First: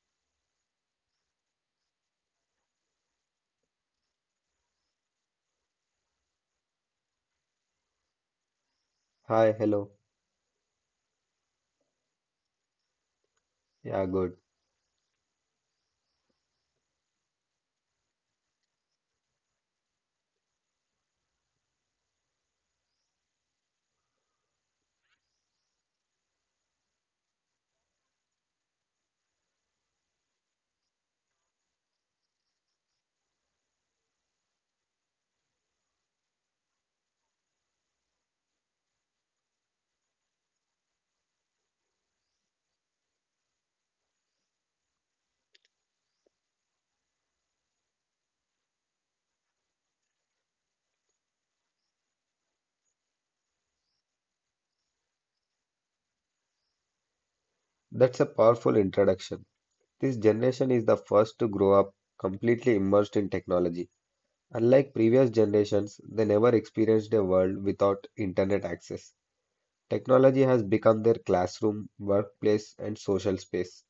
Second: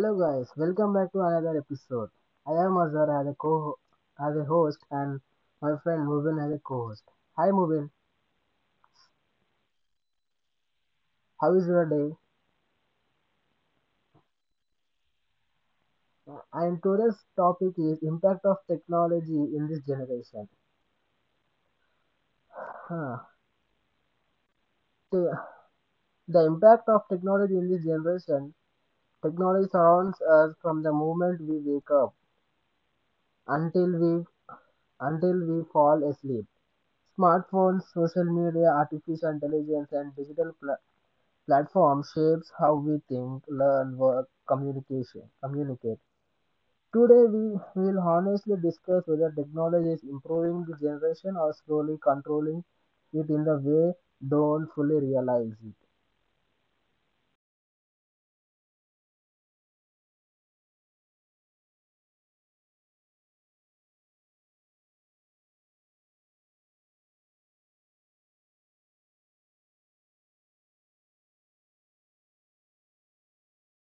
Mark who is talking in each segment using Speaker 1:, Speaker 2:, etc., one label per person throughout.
Speaker 1: Hello guys, welcome back to another episode. I am Azhar as a host and my friend Mubin as a co-host. Hi Mubin,
Speaker 2: Hi, hello.
Speaker 1: how is your day?
Speaker 2: Yeah, good.
Speaker 1: And today's topic is impact of technology in this generation. Huh. The, the impact of technology in this generation, technology surrounds us from the moment we wake up until we until we fall asleep. Smartphones, social media, artificial intelligence, and platform shapes how we think, learn, work, communicate. Today, we will honestly discuss whether technology is improving the generation or slowly controlling it in the way don't fully realize it.
Speaker 2: That's a powerful introduction. This generation is the first to grow up completely immersed in technology. Unlike previous generations, they never experienced a world without internet access. Technology has become their classroom, workplace, and social space.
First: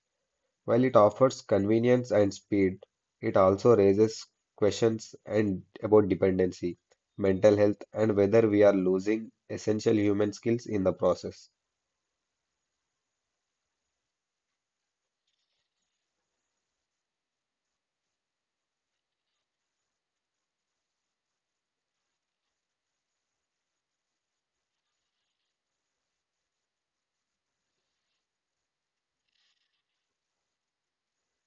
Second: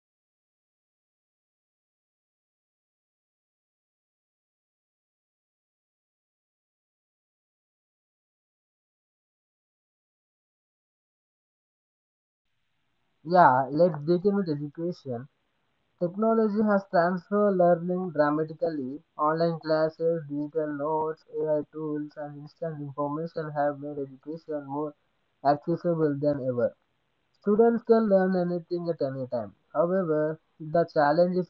Speaker 2: While it offers convenience and speed, it also raises questions and about dependency, mental health, and whether we are losing essential human skills in the process.
Speaker 1: Yeah, let's begin with education. Technology has transformed learning dramatically. Online classes, digital notes, AI tools, and instant information have made education more accessible than ever. Students can learn anything at any time. However, the challenge is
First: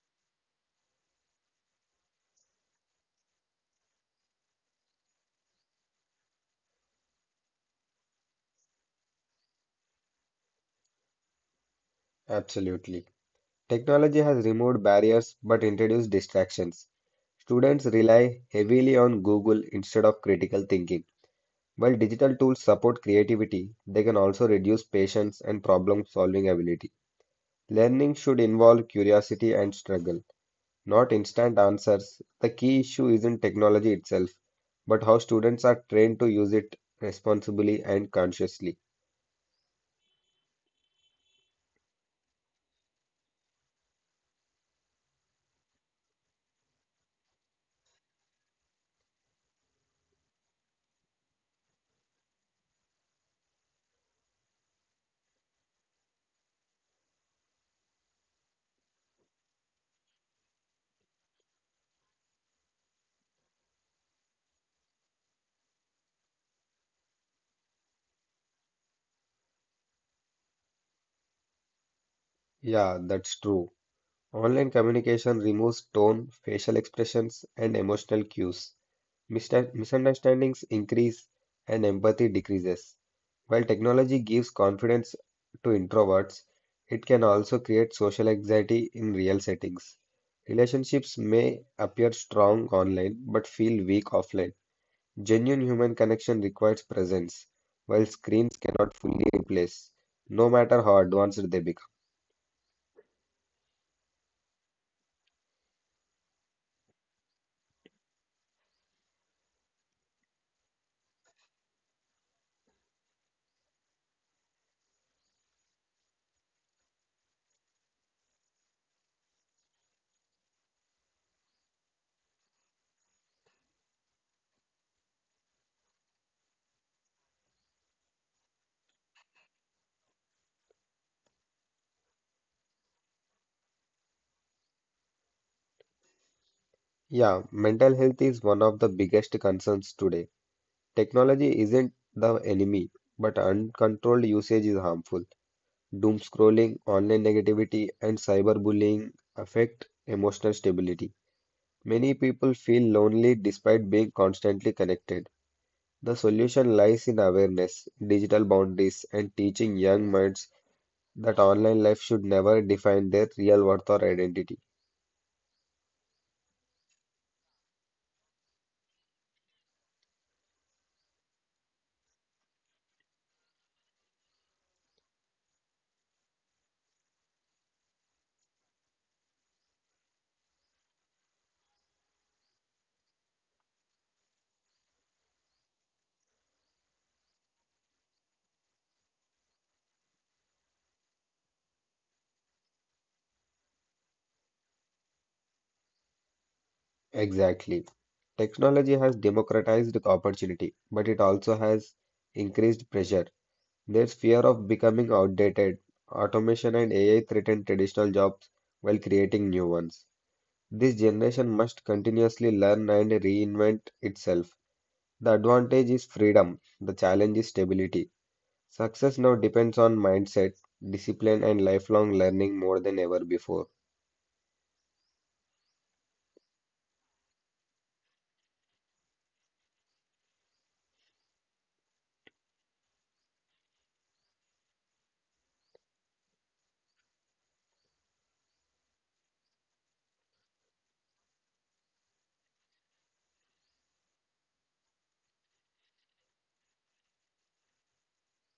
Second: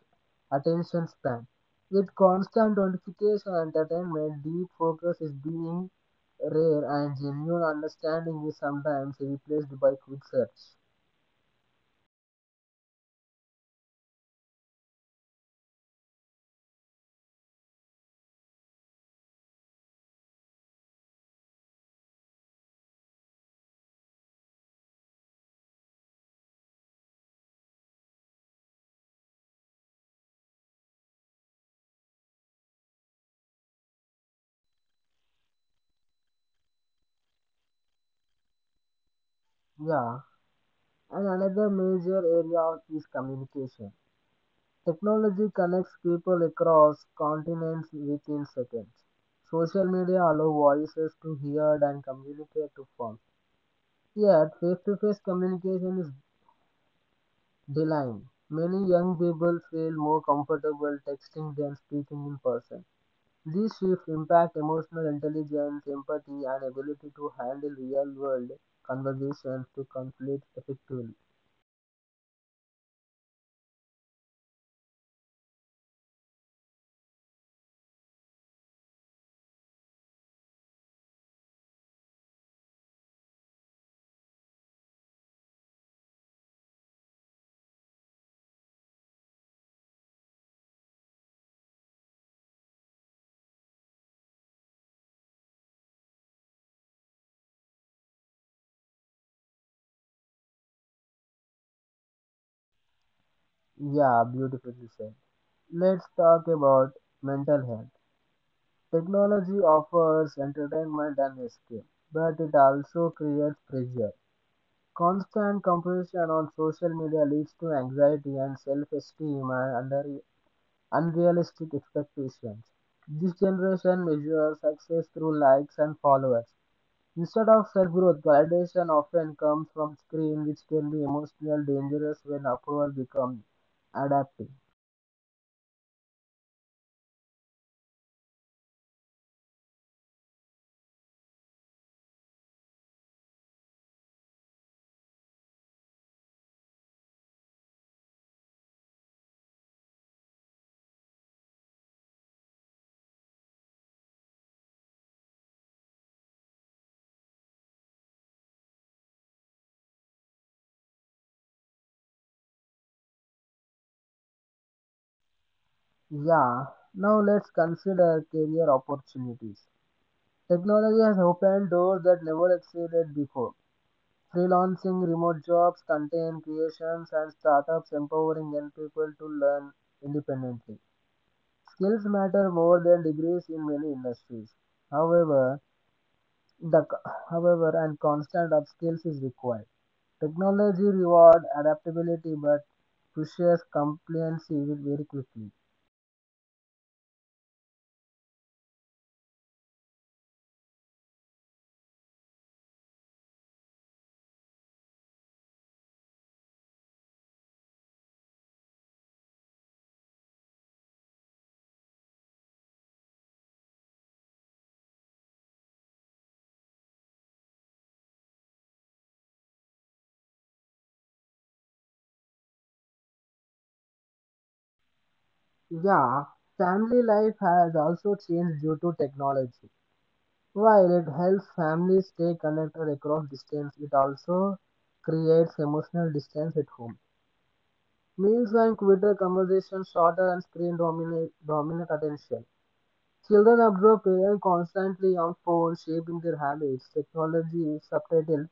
Speaker 1: attention span. With constant notification and entertainment, deep focus is being rare and genuine understanding is sometimes replaced by quick search.
Speaker 2: Absolutely. Technology has removed barriers but introduced distractions. Students rely heavily on Google instead of critical thinking. While digital tools support creativity, they can also reduce patience and problem-solving ability. Learning should involve curiosity and struggle, not instant answers. The key issue isn't technology itself, but how students are trained to use it responsibly and consciously.
Speaker 1: Yeah, and another major area is communication. Technology connects people across continents within seconds. Social media allow voices to heard and communicate to form. Yet, face-to-face communication is. The. Many young people feel more comfortable texting than speaking in person. These shifts impact emotional intelligence, empathy, and ability to handle real world conversations to conflict effectively.
Speaker 2: Yeah, that's true. Online communication removes tone, facial expressions, and emotional cues. Misunderstandings increase and empathy decreases. While technology gives confidence to introverts, it can also create social anxiety in real settings. Relationships may appear strong online but feel weak offline. Genuine human connection requires presence, while screens cannot fully replace, no matter how advanced they become.
Speaker 1: Yeah, beautifully said. Let's talk about mental health. Technology offers entertainment and escape, but it also creates pressure. Constant comparison on social media leads to anxiety and self-esteem and under unrealistic expectations. This generation measures success through likes and followers. Instead of self growth, validation often comes from screen, which can be emotional dangerous when approval becomes adaptive.
Speaker 2: Yeah, mental health is one of the biggest concerns today. Technology isn't the enemy, but uncontrolled usage is harmful. Doom scrolling, online negativity, and cyberbullying affect emotional stability. Many people feel lonely despite being constantly connected. The solution lies in awareness, digital boundaries, and teaching young minds that online life should never define their real worth or identity.
Speaker 1: Yeah, now let's consider career opportunities. Technology has opened doors that never existed before. Freelancing, remote jobs, content creations, and startups empowering young people to learn independently. Skills matter more than degrees in many industries. However, the however, and constant of skills is required. Technology reward adaptability but pushes compliancy very quickly.
Speaker 2: Exactly. Technology has democratized opportunity, but it also has increased pressure. There's fear of becoming outdated. Automation and AI threaten traditional jobs while creating new ones. This generation must continuously learn and reinvent itself. The advantage is freedom, the challenge is stability. Success now depends on mindset, discipline, and lifelong learning more than ever before.
Speaker 1: Yeah, family life has also changed due to technology. While it helps families stay connected across distance, it also creates emotional distance at home. Meals and Twitter conversations shorter and screen dominate dominant attention. Children absorb AI constantly on phones, shaping their habits. Technology is subtitled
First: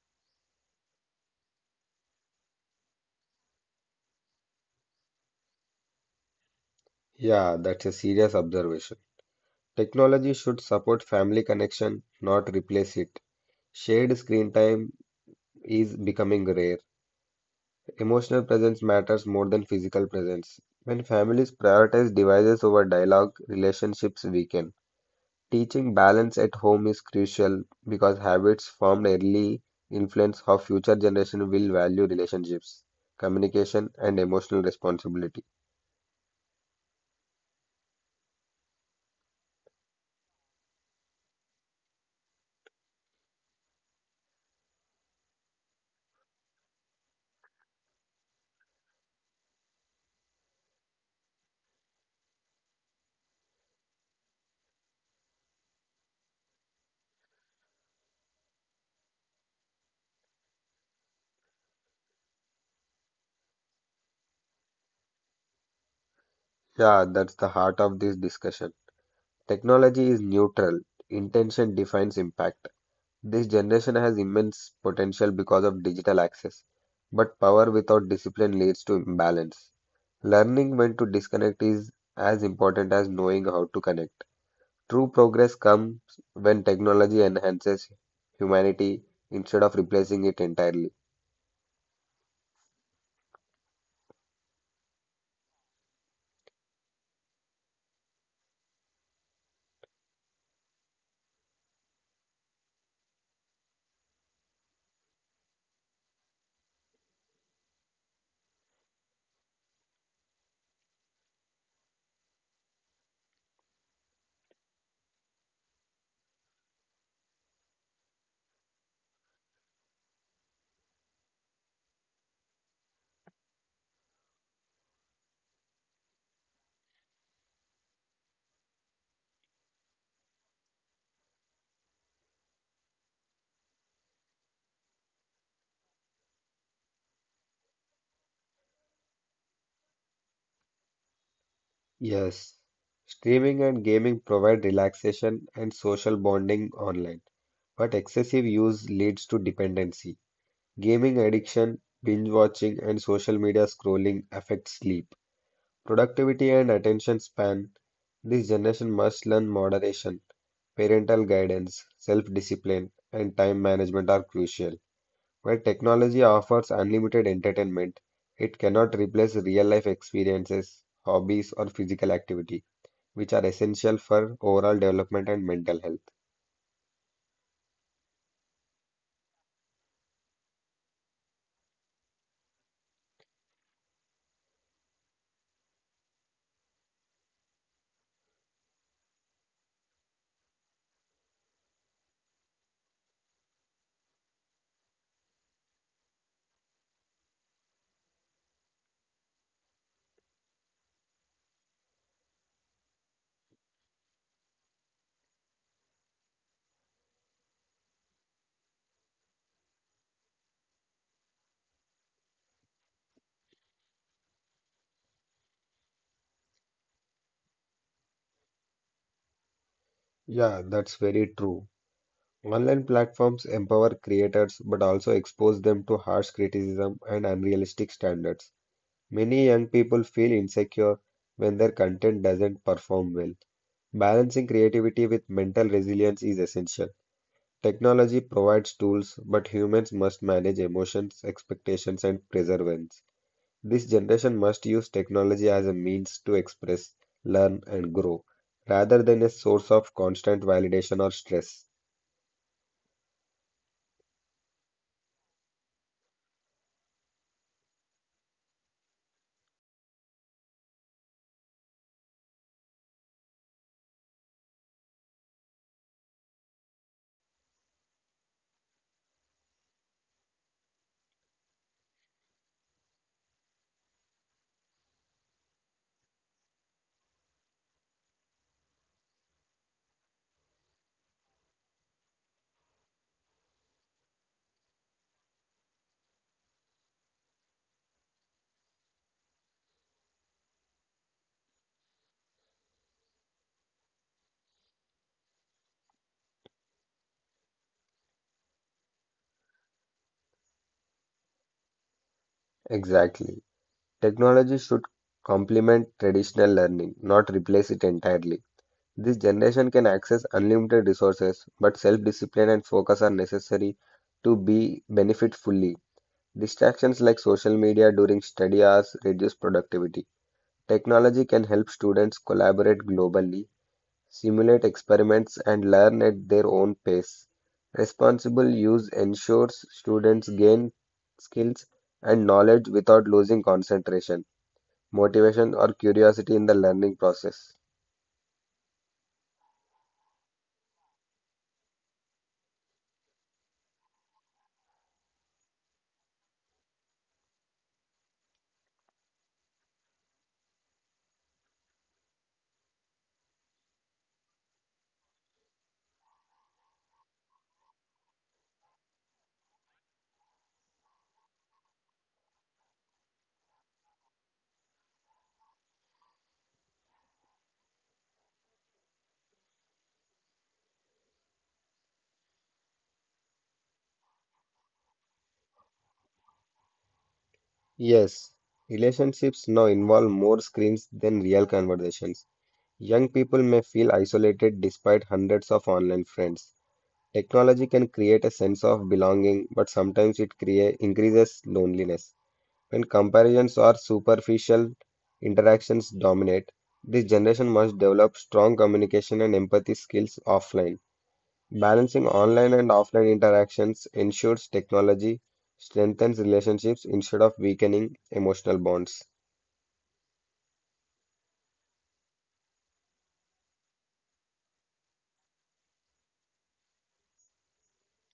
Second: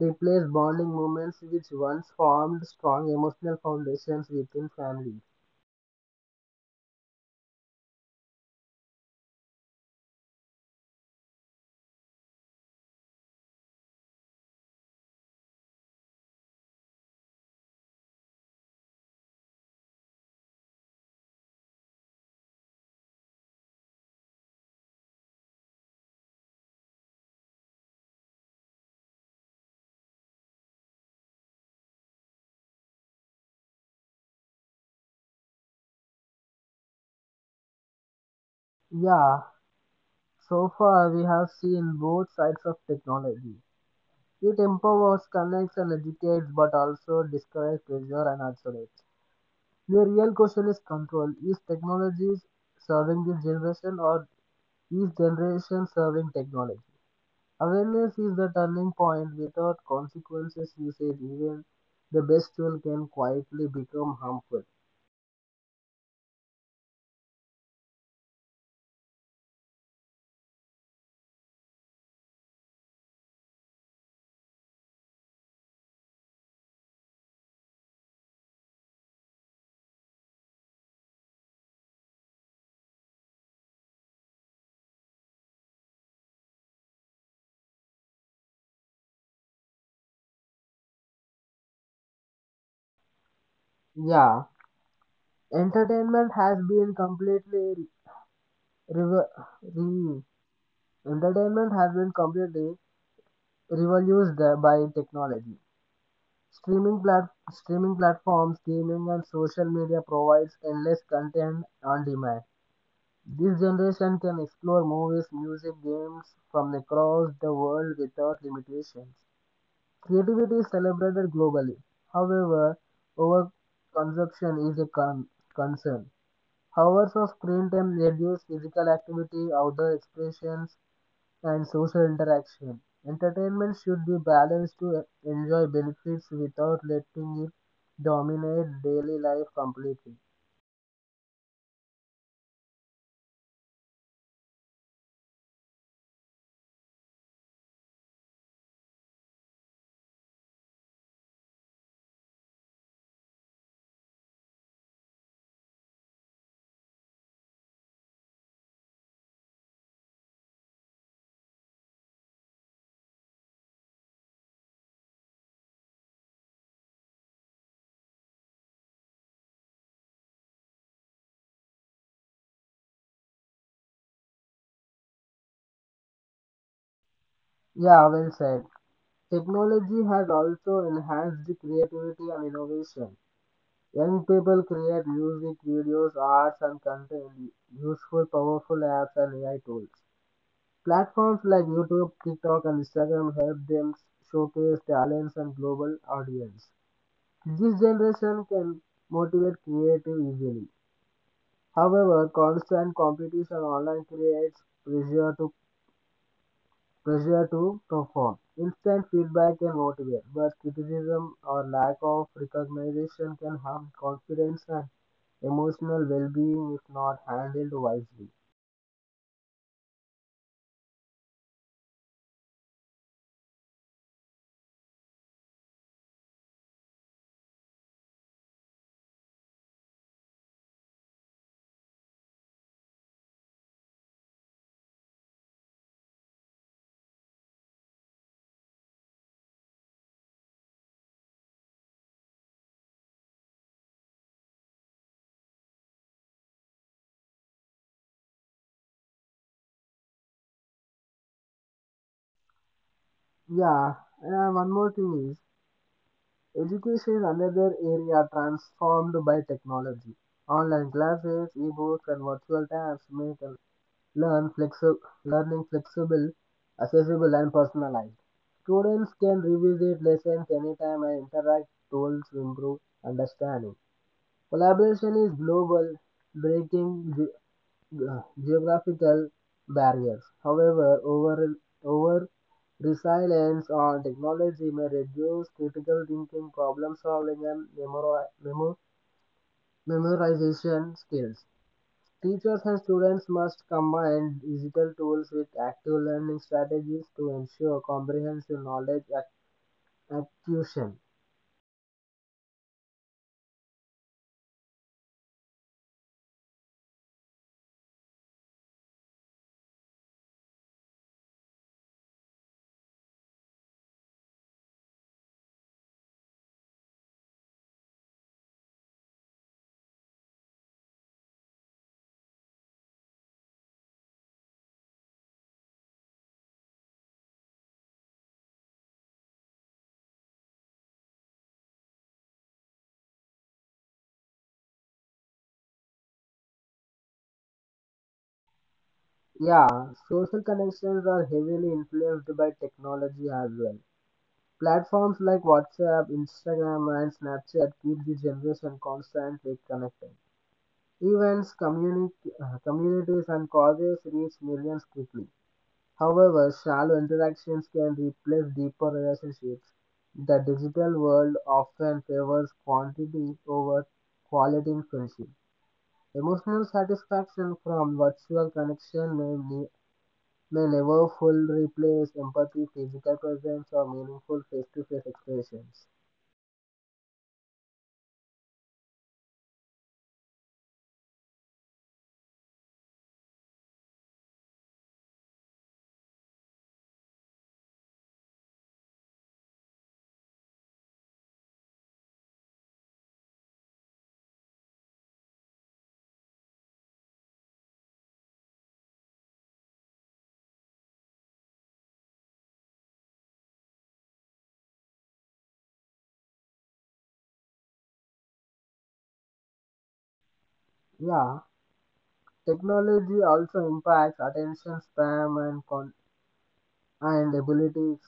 Speaker 1: replace bonding moments which once formed strong emotional foundations within families.
Speaker 2: Yeah, that's a serious observation. Technology should support family connection, not replace it. Shared screen time is becoming rare. Emotional presence matters more than physical presence. When families prioritize devices over dialogue, relationships weaken. Teaching balance at home is crucial because habits formed early influence how future generation will value relationships, communication, and emotional responsibility.
Speaker 1: Yeah, so far we have seen both sides of technology. It empowers, connects, and educates, but also discourages pressure and isolates. The real question is control. Is technology serving this generation or is generation serving technology? Awareness is the turning point. Without consequences usage, even the best tool can quietly become harmful.
Speaker 2: Yeah, that's the heart of this discussion. Technology is neutral. Intention defines impact. This generation has immense potential because of digital access, but power without discipline leads to imbalance. Learning when to disconnect is as important as knowing how to connect. True progress comes when technology enhances humanity instead of replacing it entirely.
Speaker 1: Yeah, entertainment has been completely revo- re- entertainment has been completely revolutionized by technology. Streaming platforms, gaming, and social media provides endless content on demand. This generation can explore movies, music, games from across the world without limitations. Creativity is celebrated globally. However, overconsumption is a concern. Hours of screen time reduce physical activity, outdoor expressions, and social interaction. Entertainment should be balanced to enjoy benefits without letting it dominate daily life completely.
Speaker 2: Yes. Streaming and gaming provide relaxation and social bonding online, but excessive use leads to dependency. Gaming addiction, binge watching, and social media scrolling affect sleep, productivity, and attention span. This generation must learn moderation. Parental guidance, self-discipline, and time management are crucial. While technology offers unlimited entertainment, it cannot replace real-life experiences, hobbies, or physical activity, which are essential for overall development and mental health.
Speaker 1: Yeah, well said. Technology has also enhanced the creativity and innovation. Young people create music, videos, arts, and content useful, powerful apps and AI tools. Platforms like YouTube, TikTok, and Instagram help them showcase talents and global audience. This generation can motivate creative easily. However, constant competition online creates pressure to perform. Instant feedback can motivate, but criticism or lack of recognition can harm confidence and emotional well-being if not handled wisely.
Speaker 2: Yeah, that's very true. Online platforms empower creators but also expose them to harsh criticism and unrealistic standards. Many young people feel insecure when their content doesn't perform well. Balancing creativity with mental resilience is essential. Technology provides tools, but humans must manage emotions, expectations, and perseverance. This generation must use technology as a means to express, learn, and grow, rather than a source of constant validation or stress.
Speaker 1: Yeah, and one more thing is education is another area transformed by technology. Online classes, ebooks, and virtual tabs make a learn flexi- learning flexible, accessible, and personalized. Students can revisit lessons anytime and interact tools to improve understanding. Collaboration is global, breaking geographical barriers. However, over reliance on technology may reduce critical thinking, problem solving, and memorization skills. Teachers and students must combine digital tools with active learning strategies to ensure comprehensive acquisition.
Speaker 2: Exactly. Technology should complement traditional learning, not replace it entirely. This generation can access unlimited resources, but self-discipline and focus are necessary to be benefit fully. Distractions like social media during study hours reduce productivity. Technology can help students collaborate globally, simulate experiments, and learn at their own pace. Responsible use ensures students gain skills and knowledge without losing concentration, motivation, or curiosity in the learning process.
Speaker 1: Yeah, social connections are heavily influenced by technology as well. Platforms like WhatsApp, Instagram, and Snapchat keep the generation constantly connected. Events, communities, and causes reach millions quickly. However, shallow interactions can replace deeper relationships. The digital world often favors quantity over quality in friendship. Emotional satisfaction from virtual connection may never fully replace empathy, physical presence, or meaningful face to face expressions.
Speaker 2: Yes, relationships now involve more screens than real conversations. Young people may feel isolated despite hundreds of online friends. Technology can create a sense of belonging, but sometimes it increases loneliness. When comparisons or superficial interactions dominate, this generation must develop strong communication and empathy skills offline. Balancing online and offline interactions ensures technology strengthens relationships instead of weakening emotional bonds.
Speaker 1: Yeah, technology also impacts attention span and abilities.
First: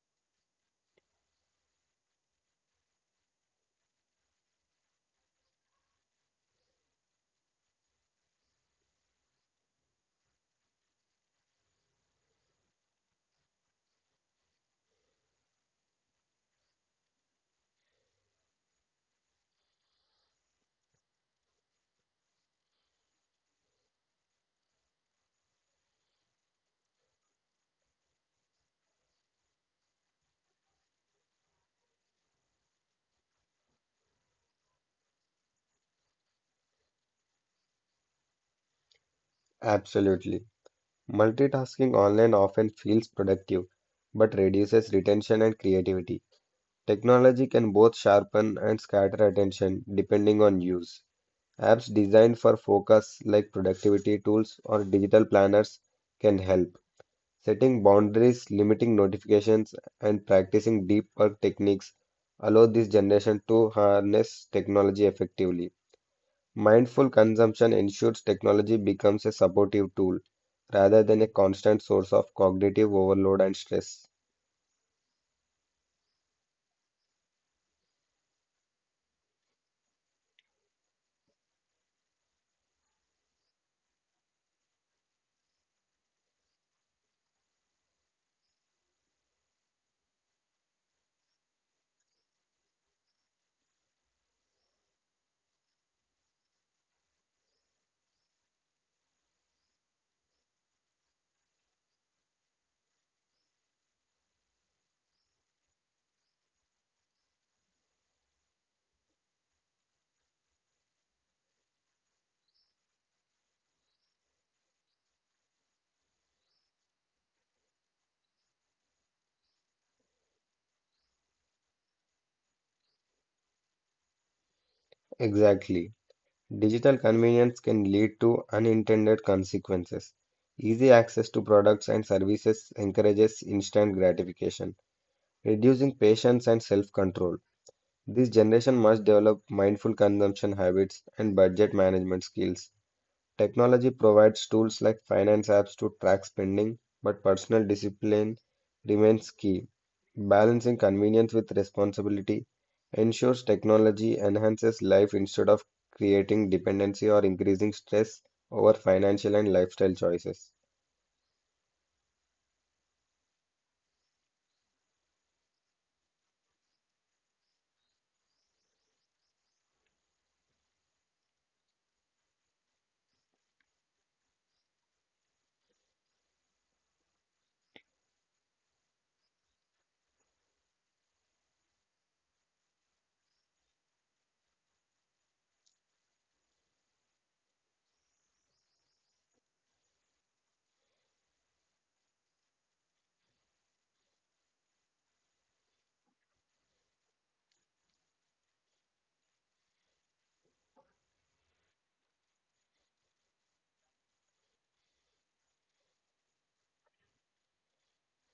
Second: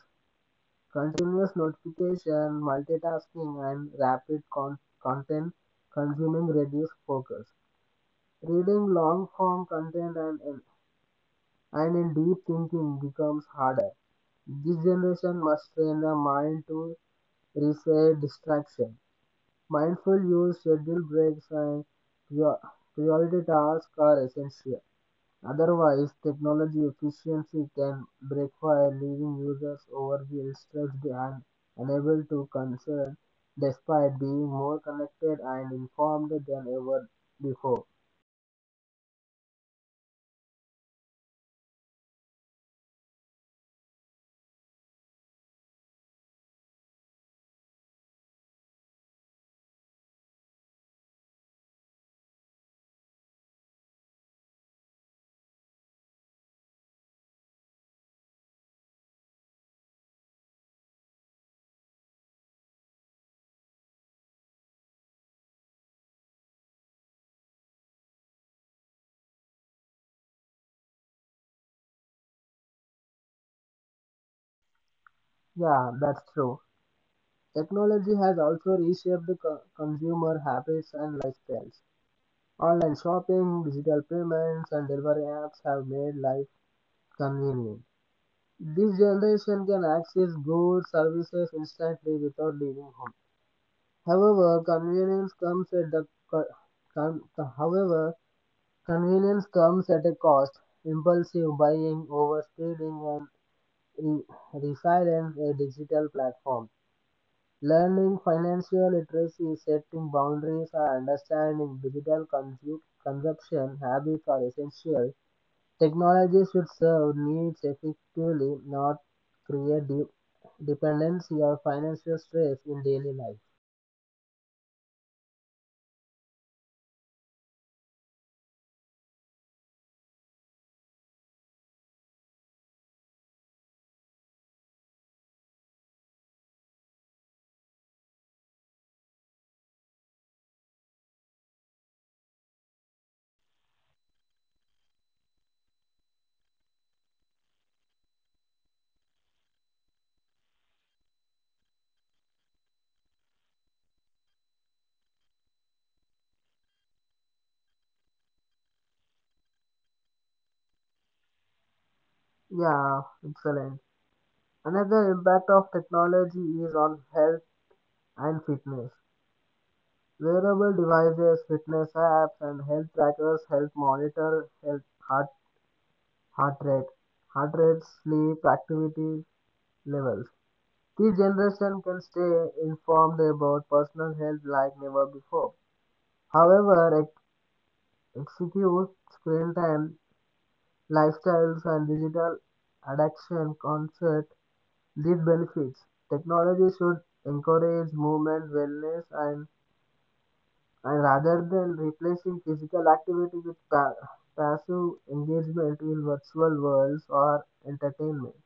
Speaker 1: Continuous notification, multitasking, and content consuming reduce focus. Reading long form content and in deep thinking becomes harder. This generation must train the mind to resist distraction. Mindful use, schedule breaks, and prior- priority tasks are essential. Otherwise, technology efficiency can backfire, leaving users overwhelmed, stressed, and unable to concern despite being more connected and informed than ever before.
Speaker 2: Absolutely. Multitasking online often feels productive, but reduces retention and creativity. Technology can both sharpen and scatter attention depending on use. Apps designed for focus, like productivity tools or digital planners, can help. Setting boundaries, limiting notifications, and practicing deep work techniques allow this generation to harness technology effectively. Mindful consumption ensures technology becomes a supportive tool rather than a constant source of cognitive overload and stress.
Speaker 1: Yeah, that's true. Technology has also reshaped the consumer habits and lifestyles. Online shopping, digital payments, and delivery apps have made life convenient. This generation can access goods, services instantly without leaving home. However, convenience comes at the co- con- however, convenience comes at a cost. Impulsive buying, overspending, and resilience a digital platform. Learning financial literacy, setting boundaries, and understanding consumption habits are essential. Technology should serve needs effectively, not create dependency or financial stress in daily life.
Speaker 2: Exactly. Digital convenience can lead to unintended consequences. Easy access to products and services encourages instant gratification, reducing patience and self-control. This generation must develop mindful consumption habits and budget management skills. Technology provides tools like finance apps to track spending, but personal discipline remains key. Balancing convenience with responsibility ensures technology enhances life instead of creating dependency or increasing stress over financial and lifestyle choices.
Speaker 1: Yeah, excellent. Another impact of technology is on health and fitness. Wearable devices, fitness apps, and health trackers help monitor health, heart, heart rate, heart rate, sleep, activity levels. This generation can stay informed about personal health like never before. However, excessive screen time, lifestyles, and digital addiction concert these benefits. Technology should encourage movement, wellness, and rather than replacing physical activity with passive engagement in virtual worlds or entertainment.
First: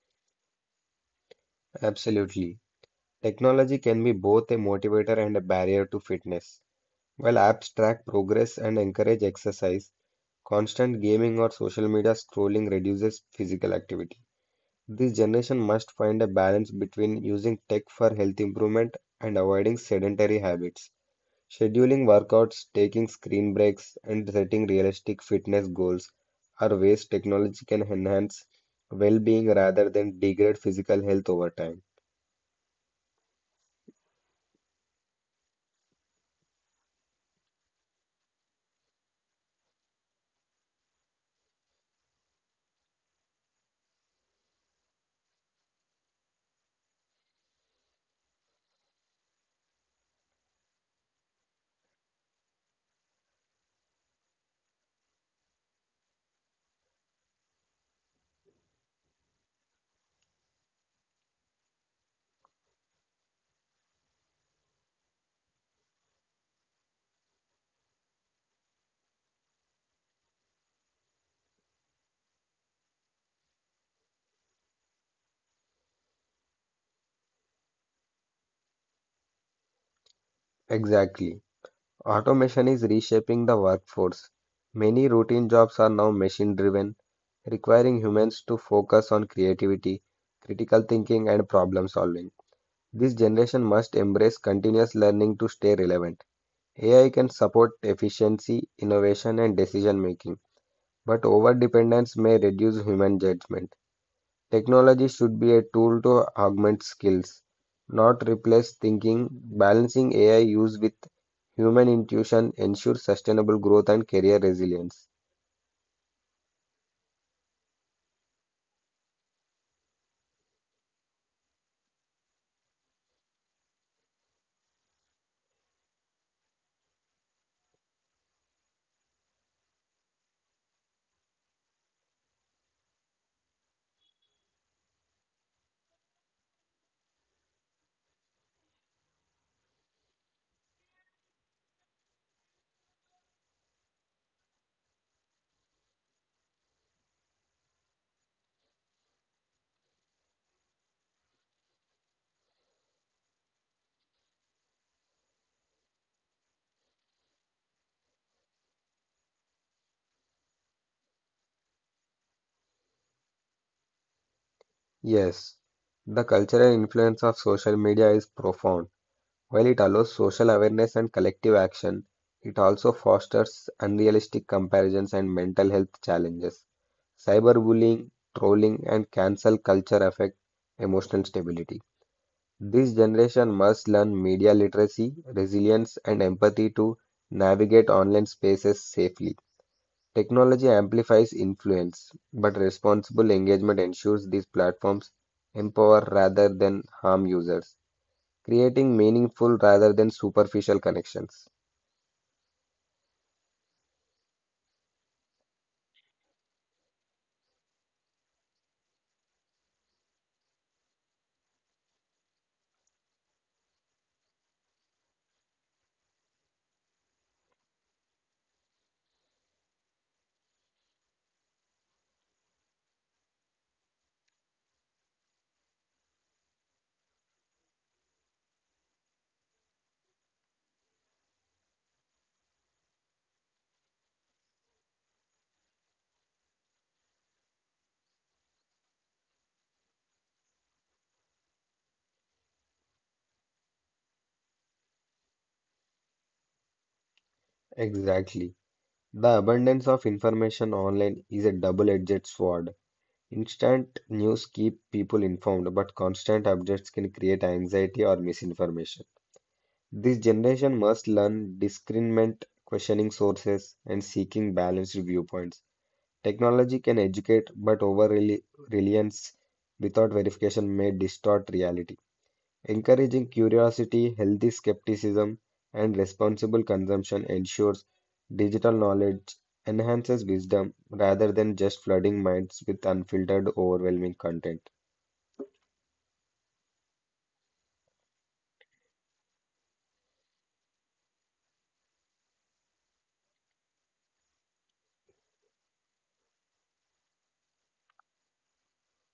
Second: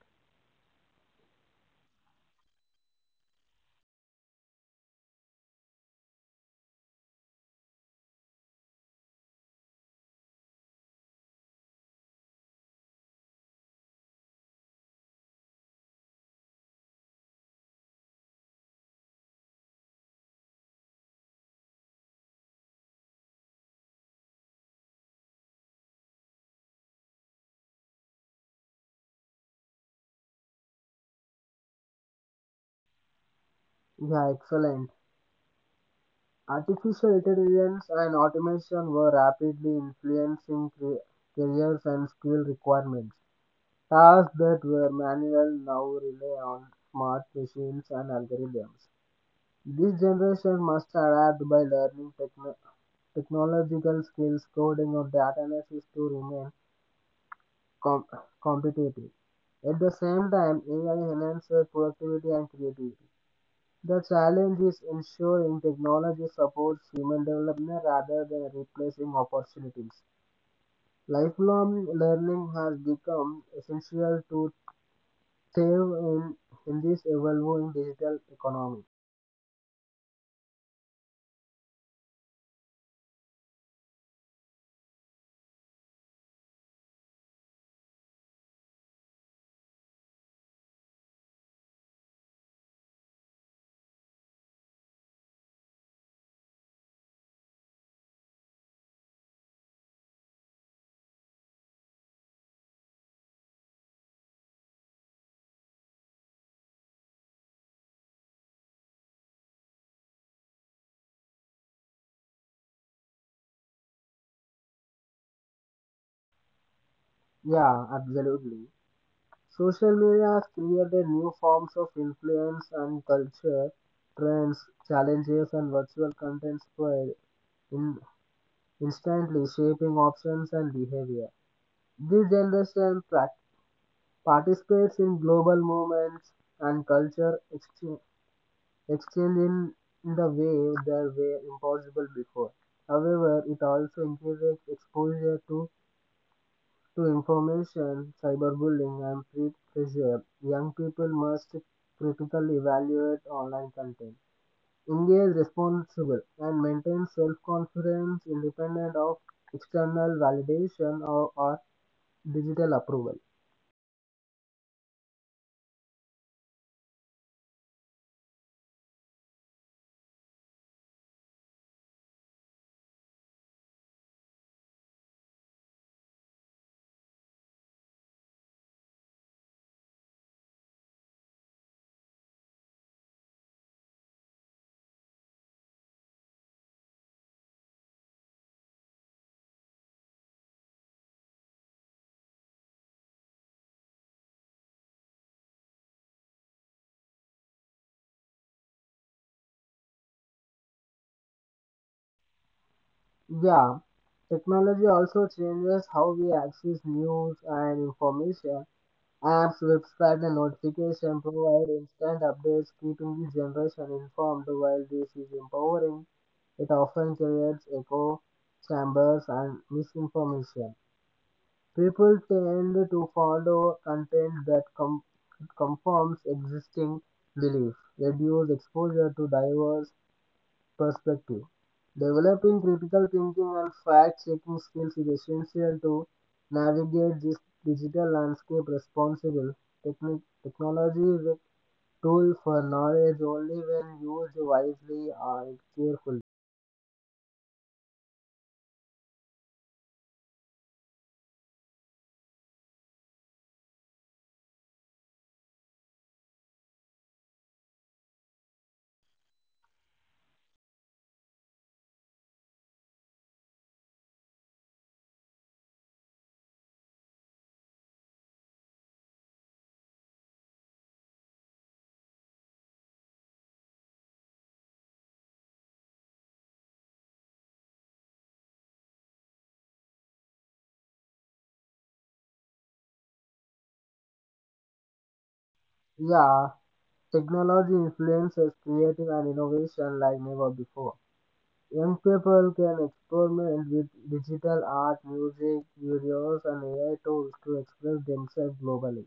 Speaker 2: Absolutely. Technology can be both a motivator and a barrier to fitness. While apps track progress and encourage exercise, constant gaming or social media scrolling reduces physical activity. This generation must find a balance between using tech for health improvement and avoiding sedentary habits. Scheduling workouts, taking screen breaks, and setting realistic fitness goals are ways technology can enhance well being rather than degrade physical health over time.
Speaker 1: Yeah, excellent. Artificial intelligence and automation were rapidly influencing careers and skill requirements. Tasks that were manual now rely on smart machines and algorithms. This generation must adapt by learning technological skills, coding, or data analysis to remain com- competitive. At the same time, AI enhances productivity and creativity. The challenge is ensuring technology supports human development rather than replacing opportunities. Lifelong learning has become essential to thrive in this evolving digital economy.
Speaker 2: Exactly. Automation is reshaping the workforce. Many routine jobs are now machine driven, requiring humans to focus on creativity, critical thinking, and problem solving. This generation must embrace continuous learning to stay relevant. AI can support efficiency, innovation, and decision making, but overdependence may reduce human judgment. Technology should be a tool to augment skills, not replace thinking. Balancing AI use with human intuition ensures sustainable growth and career resilience.
Speaker 1: Yeah, absolutely. Social media has created new forms of influence and culture, trends, challenges, and virtual content spread in instantly shaping options and behavior. This generation participates in global movements and culture exchange, exchange in the way that were impossible before. However, it also increases exposure to information, cyberbullying, and peer pressure. Young people must critically evaluate online content, engage responsible, and maintain self-confidence independent of external validation or digital approval.
Speaker 2: Yes, the cultural influence of social media is profound. While it allows social awareness and collective action, it also fosters unrealistic comparisons and mental health challenges. Cyberbullying, trolling, and cancel culture affect emotional stability. This generation must learn media literacy, resilience, and empathy to navigate online spaces safely. Technology amplifies influence, but responsible engagement ensures these platforms empower rather than harm users creating meaningful rather than superficial connections.
Speaker 1: Yeah, technology also changes how we access news and information. Apps, websites, and notifications provide instant updates, keeping the generation informed. While this is empowering, it often creates echo chambers and misinformation. People tend to follow content that conforms existing belief, reduce exposure to diverse perspective. Developing critical thinking and fact checking skills is essential to navigate this digital landscape responsibly. Technology is a tool for knowledge only when used wisely and carefully.
Speaker 2: Exactly. The abundance of information online is a double-edged sword. Instant news keep people informed, but constant updates can create anxiety or misinformation. This generation must learn discernment, questioning sources, and seeking balanced viewpoints. Technology can educate, but over-reliance without verification may distort reality. Encouraging curiosity, healthy skepticism, and responsible consumption ensures digital knowledge enhances wisdom rather than just flooding minds with unfiltered, overwhelming content.
Speaker 1: Yeah, technology influences creative and innovation like never before. Young people can experiment with digital art, music, videos, and AI tools to express themselves globally.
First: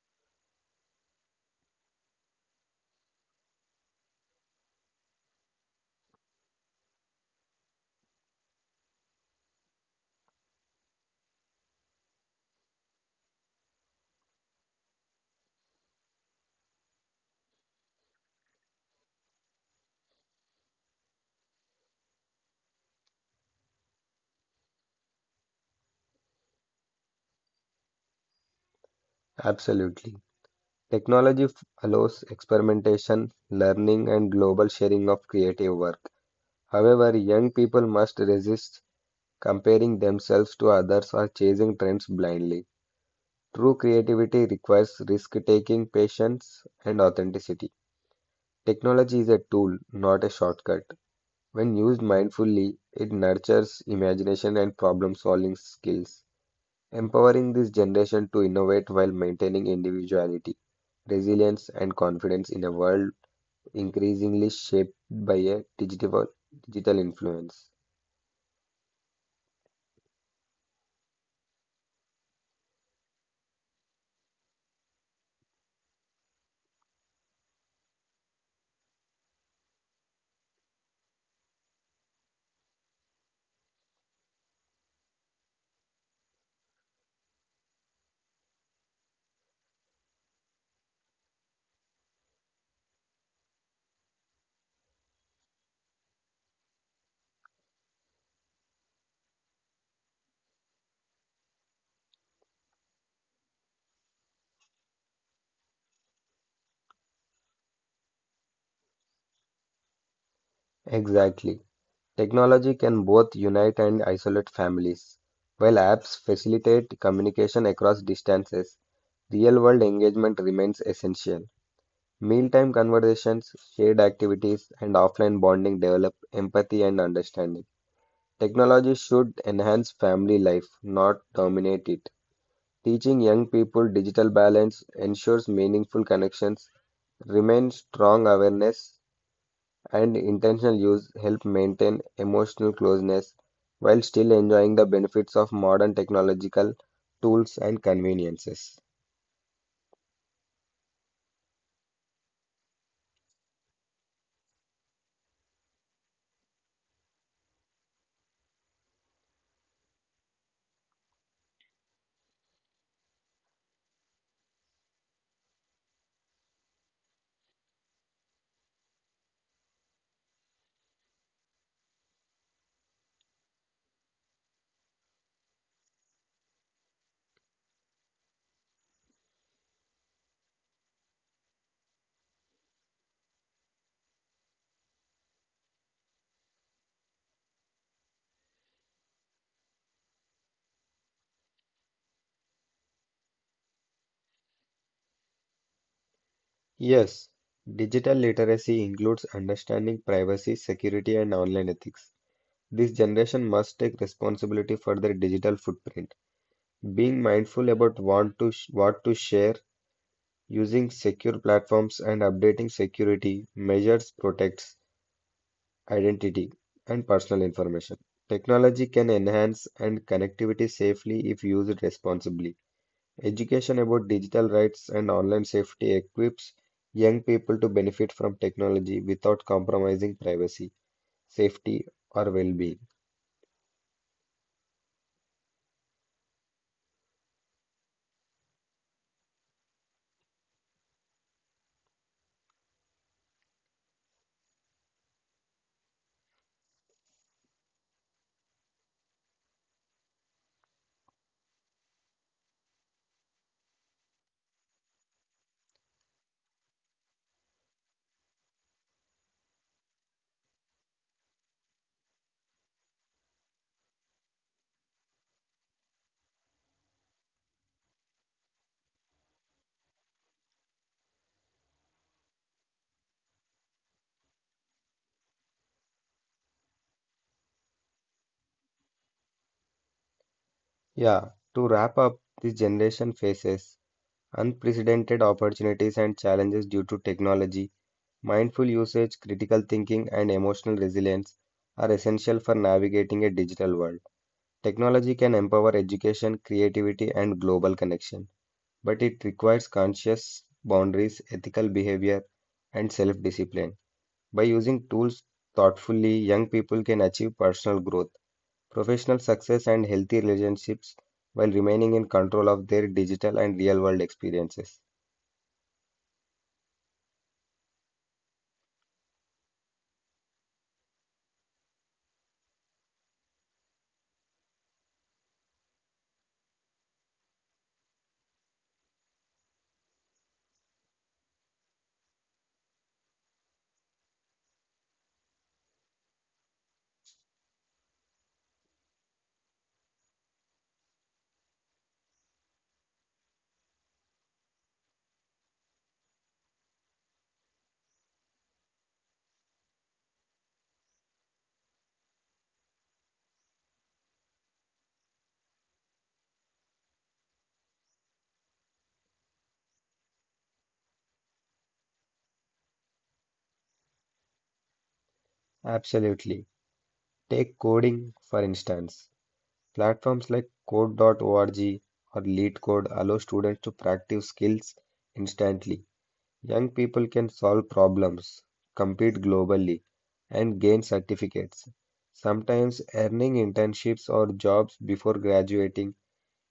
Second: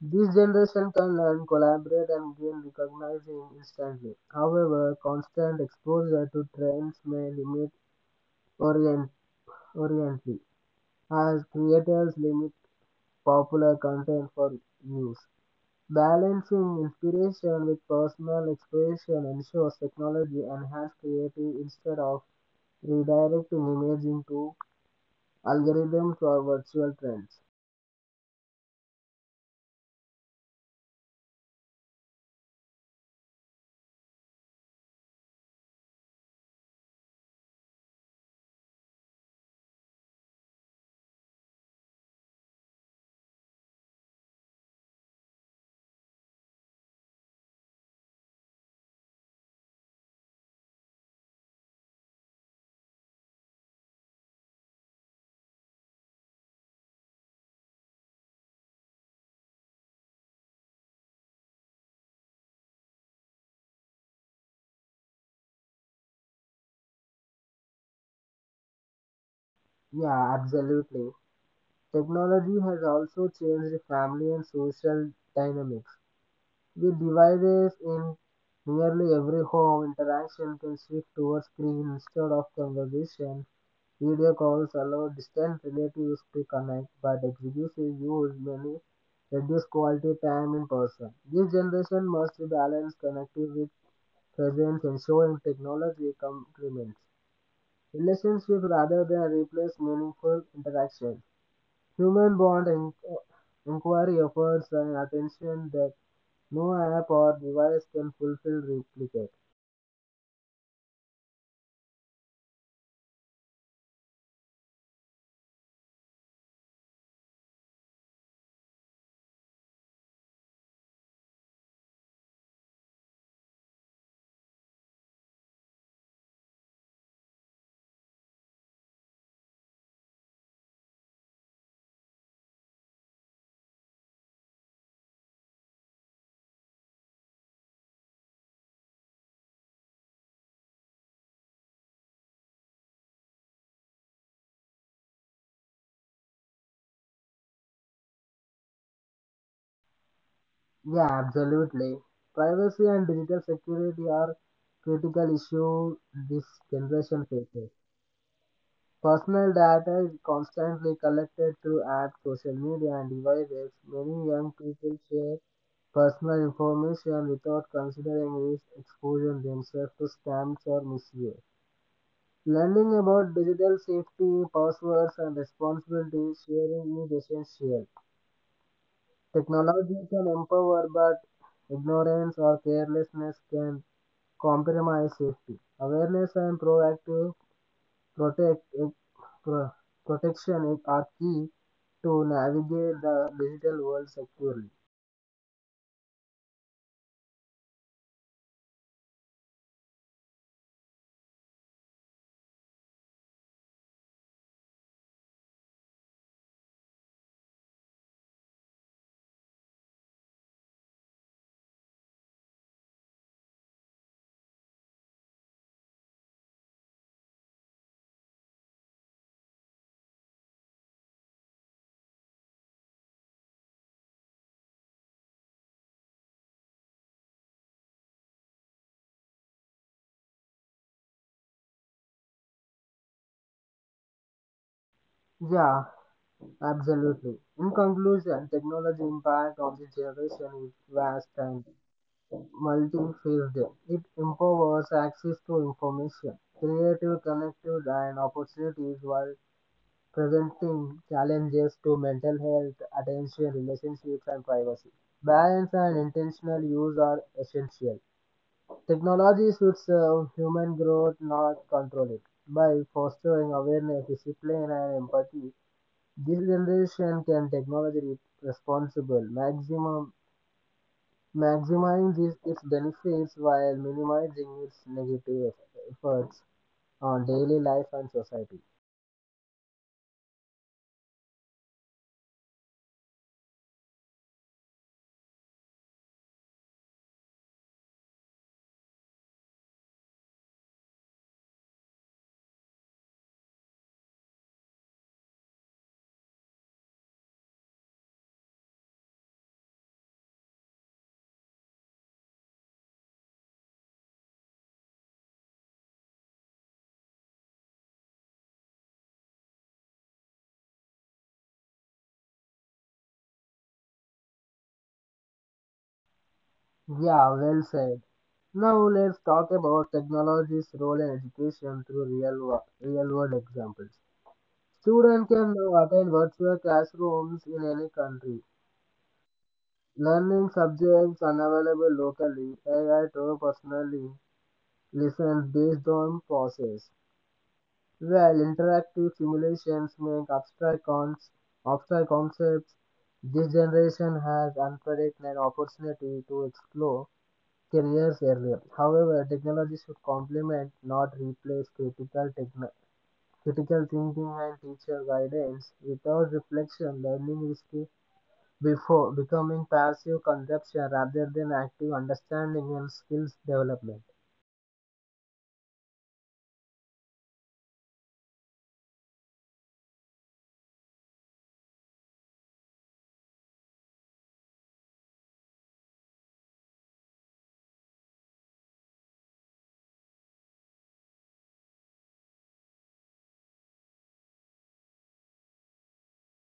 Speaker 1: This generation can learn, collaborate, and gain recognition instantly. However, constant exposure to trends may limit orient oriently, as creators limit popular content for use. Balancing inspiration with personal expression ensures technology enhances creativity instead of redirecting image into algorithms or virtual trends.
Speaker 2: Absolutely. Technology f- allows experimentation, learning, and global sharing of creative work. However, young people must resist comparing themselves to others or chasing trends blindly. True creativity requires risk taking, patience, and authenticity. Technology is a tool, not a shortcut. When used mindfully, it nurtures imagination and problem-solving skills, empowering this generation to innovate while maintaining individuality, resilience, and confidence in a world increasingly shaped by a digital influence.
Speaker 1: Yeah, absolutely. Technology has also changed family and social dynamics. With devices in nearly every home, interaction can shift towards screen instead of conversation. Video calls allow distant relatives to connect, but exclusive use many reduce quality time in person. This generation must balance connectivity with presence, ensuring technology complements relationships rather than replace meaningful interaction. Human Bond en- Inquiry offers an attention that no app or device can fulfill replicate.
Speaker 2: Exactly. Technology can both unite and isolate families. While apps facilitate communication across distances, real-world engagement remains essential. Mealtime conversations, shared activities, and offline bonding develop empathy and understanding. Technology should enhance family life, not dominate it. Teaching young people digital balance ensures meaningful connections, remain strong awareness, and intentional use help maintain emotional closeness while still enjoying the benefits of modern technological tools and conveniences.
Speaker 1: Yeah, absolutely. Privacy and digital security are critical issues this generation faces. Personal data is constantly collected through apps, social media, and devices. Many young people share personal information without considering risk exposure themselves to scams or misuse. Learning about digital safety, passwords, and responsibility sharing is essential. Technology can empower, but ignorance or carelessness can compromise safety. Awareness and proactive protect, pro, protection are key to navigate the digital world securely.
Speaker 2: Yes, digital literacy includes understanding privacy, security, and online ethics. This generation must take responsibility for their digital footprint, being mindful about what to share, using secure platforms, and updating security measures protects identity and personal information. Technology can enhance and connectivity safely if used responsibly. Education about digital rights and online safety equips young people to benefit from technology without compromising privacy, safety, or well being.
Speaker 1: Yeah, absolutely. In conclusion, technology impact on the generation is vast and multifaceted. It empowers access to information, creative connected and opportunities while presenting challenges to mental health, attention, relationships and privacy. Balance and intentional use are essential. Technology should serve human growth, not control it. By fostering awareness, discipline and empathy, this generation can technology responsible, maximum maximizing its benefits while minimizing its negative efforts on daily life and society.
Speaker 2: Yeah, to wrap up, this generation faces unprecedented opportunities and challenges due to technology. Mindful usage, critical thinking, and emotional resilience are essential for navigating a digital world. Technology can empower education, creativity, and global connection, but it requires conscious boundaries, ethical behavior, and self discipline. By using tools thoughtfully, young people can achieve personal growth, professional success, and healthy relationships while remaining in control of their digital and real world experiences.
Speaker 1: Yeah, well said. Now let's talk about technology's role in education through real world examples. Students can now attend virtual classrooms in any country, learning subjects unavailable locally, AI to personally listen based on process. Well, interactive simulations make abstract concepts this generation has unpredicted an opportunity to explore careers earlier. However, technology should complement, not replace, techno- critical thinking and teacher guidance. Without reflection, learning risky before becoming passive consumption rather than active understanding and skills development.
Speaker 2: Absolutely. Take coding, for instance. Platforms like code.org or LeetCode allow students to practice skills instantly. Young people can solve problems, compete globally, and gain certificates, sometimes earning internships or jobs before graduating,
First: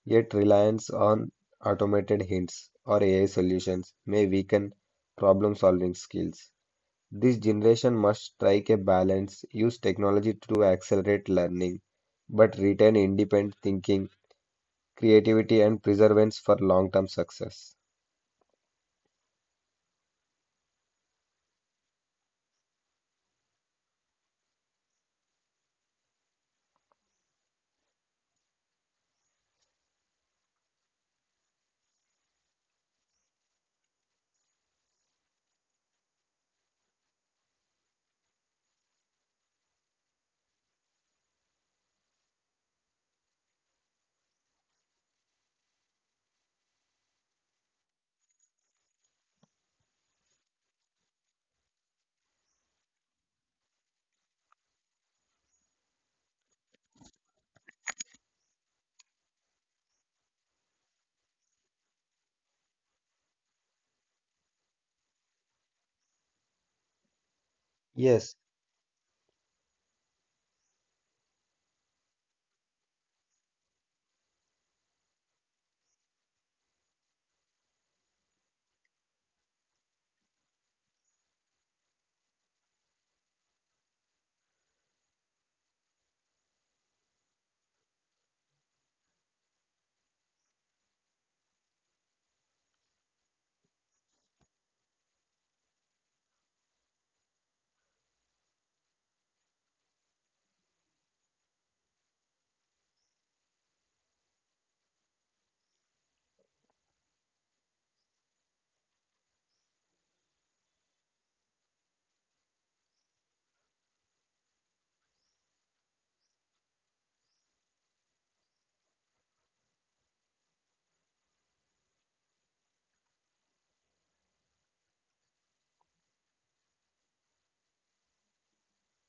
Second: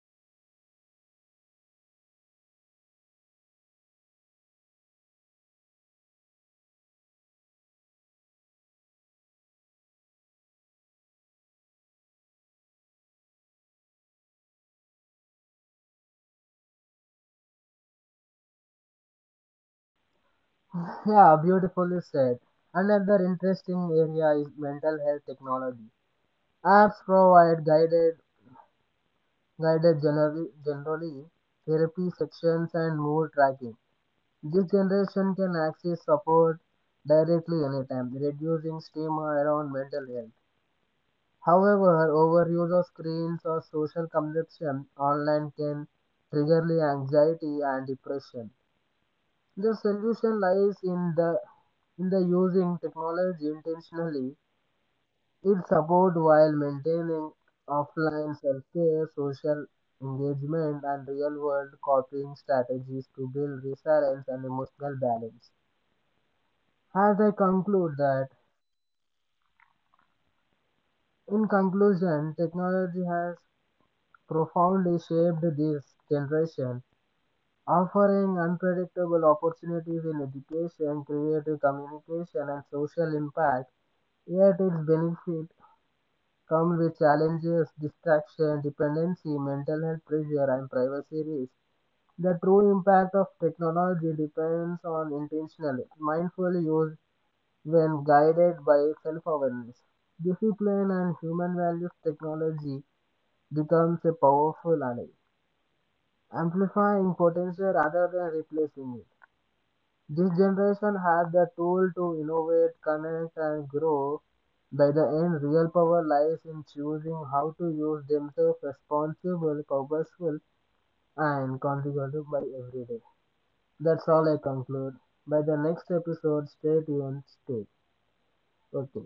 Speaker 2: yet reliance on automated hints or AI solutions may weaken problem-solving skills. This generation must strike a balance, use technology to accelerate learning, but retain independent thinking, creativity, and perseverance for long-term success.
Speaker 1: Yeah, beautifully said. Another interesting area is mental health technology. Apps provide generally therapy sections and mood tracking. This generation can access support directly anytime, reducing stigma around mental health. However, overuse of screens or social consumption online can trigger anxiety and depression. The solution lies in the using technology intentionally. It supports while maintaining offline self-care, social engagement, and real-world coping strategies to build resilience and emotional balance. As I conclude that,
Speaker 2: Yes,
Speaker 1: in conclusion, technology has profoundly shaped this generation, offering unpredictable opportunities in education, creative communication, and social impact. Yet its benefit come with challenges, distraction, dependency, mental health pressure, and privacy risks. The true impact of technology depends on intentional, mindful use when guided by self-awareness. Discipline and human values technology becomes a powerful ally, amplifying potential rather than replacing it. This generation had the tool to innovate, connect, and grow. By the end, real power lies in choosing how to use themselves responsible, purposeful, and consequential by every day. That's all I conclude. By the next episode, stay tuned, stay. Okay.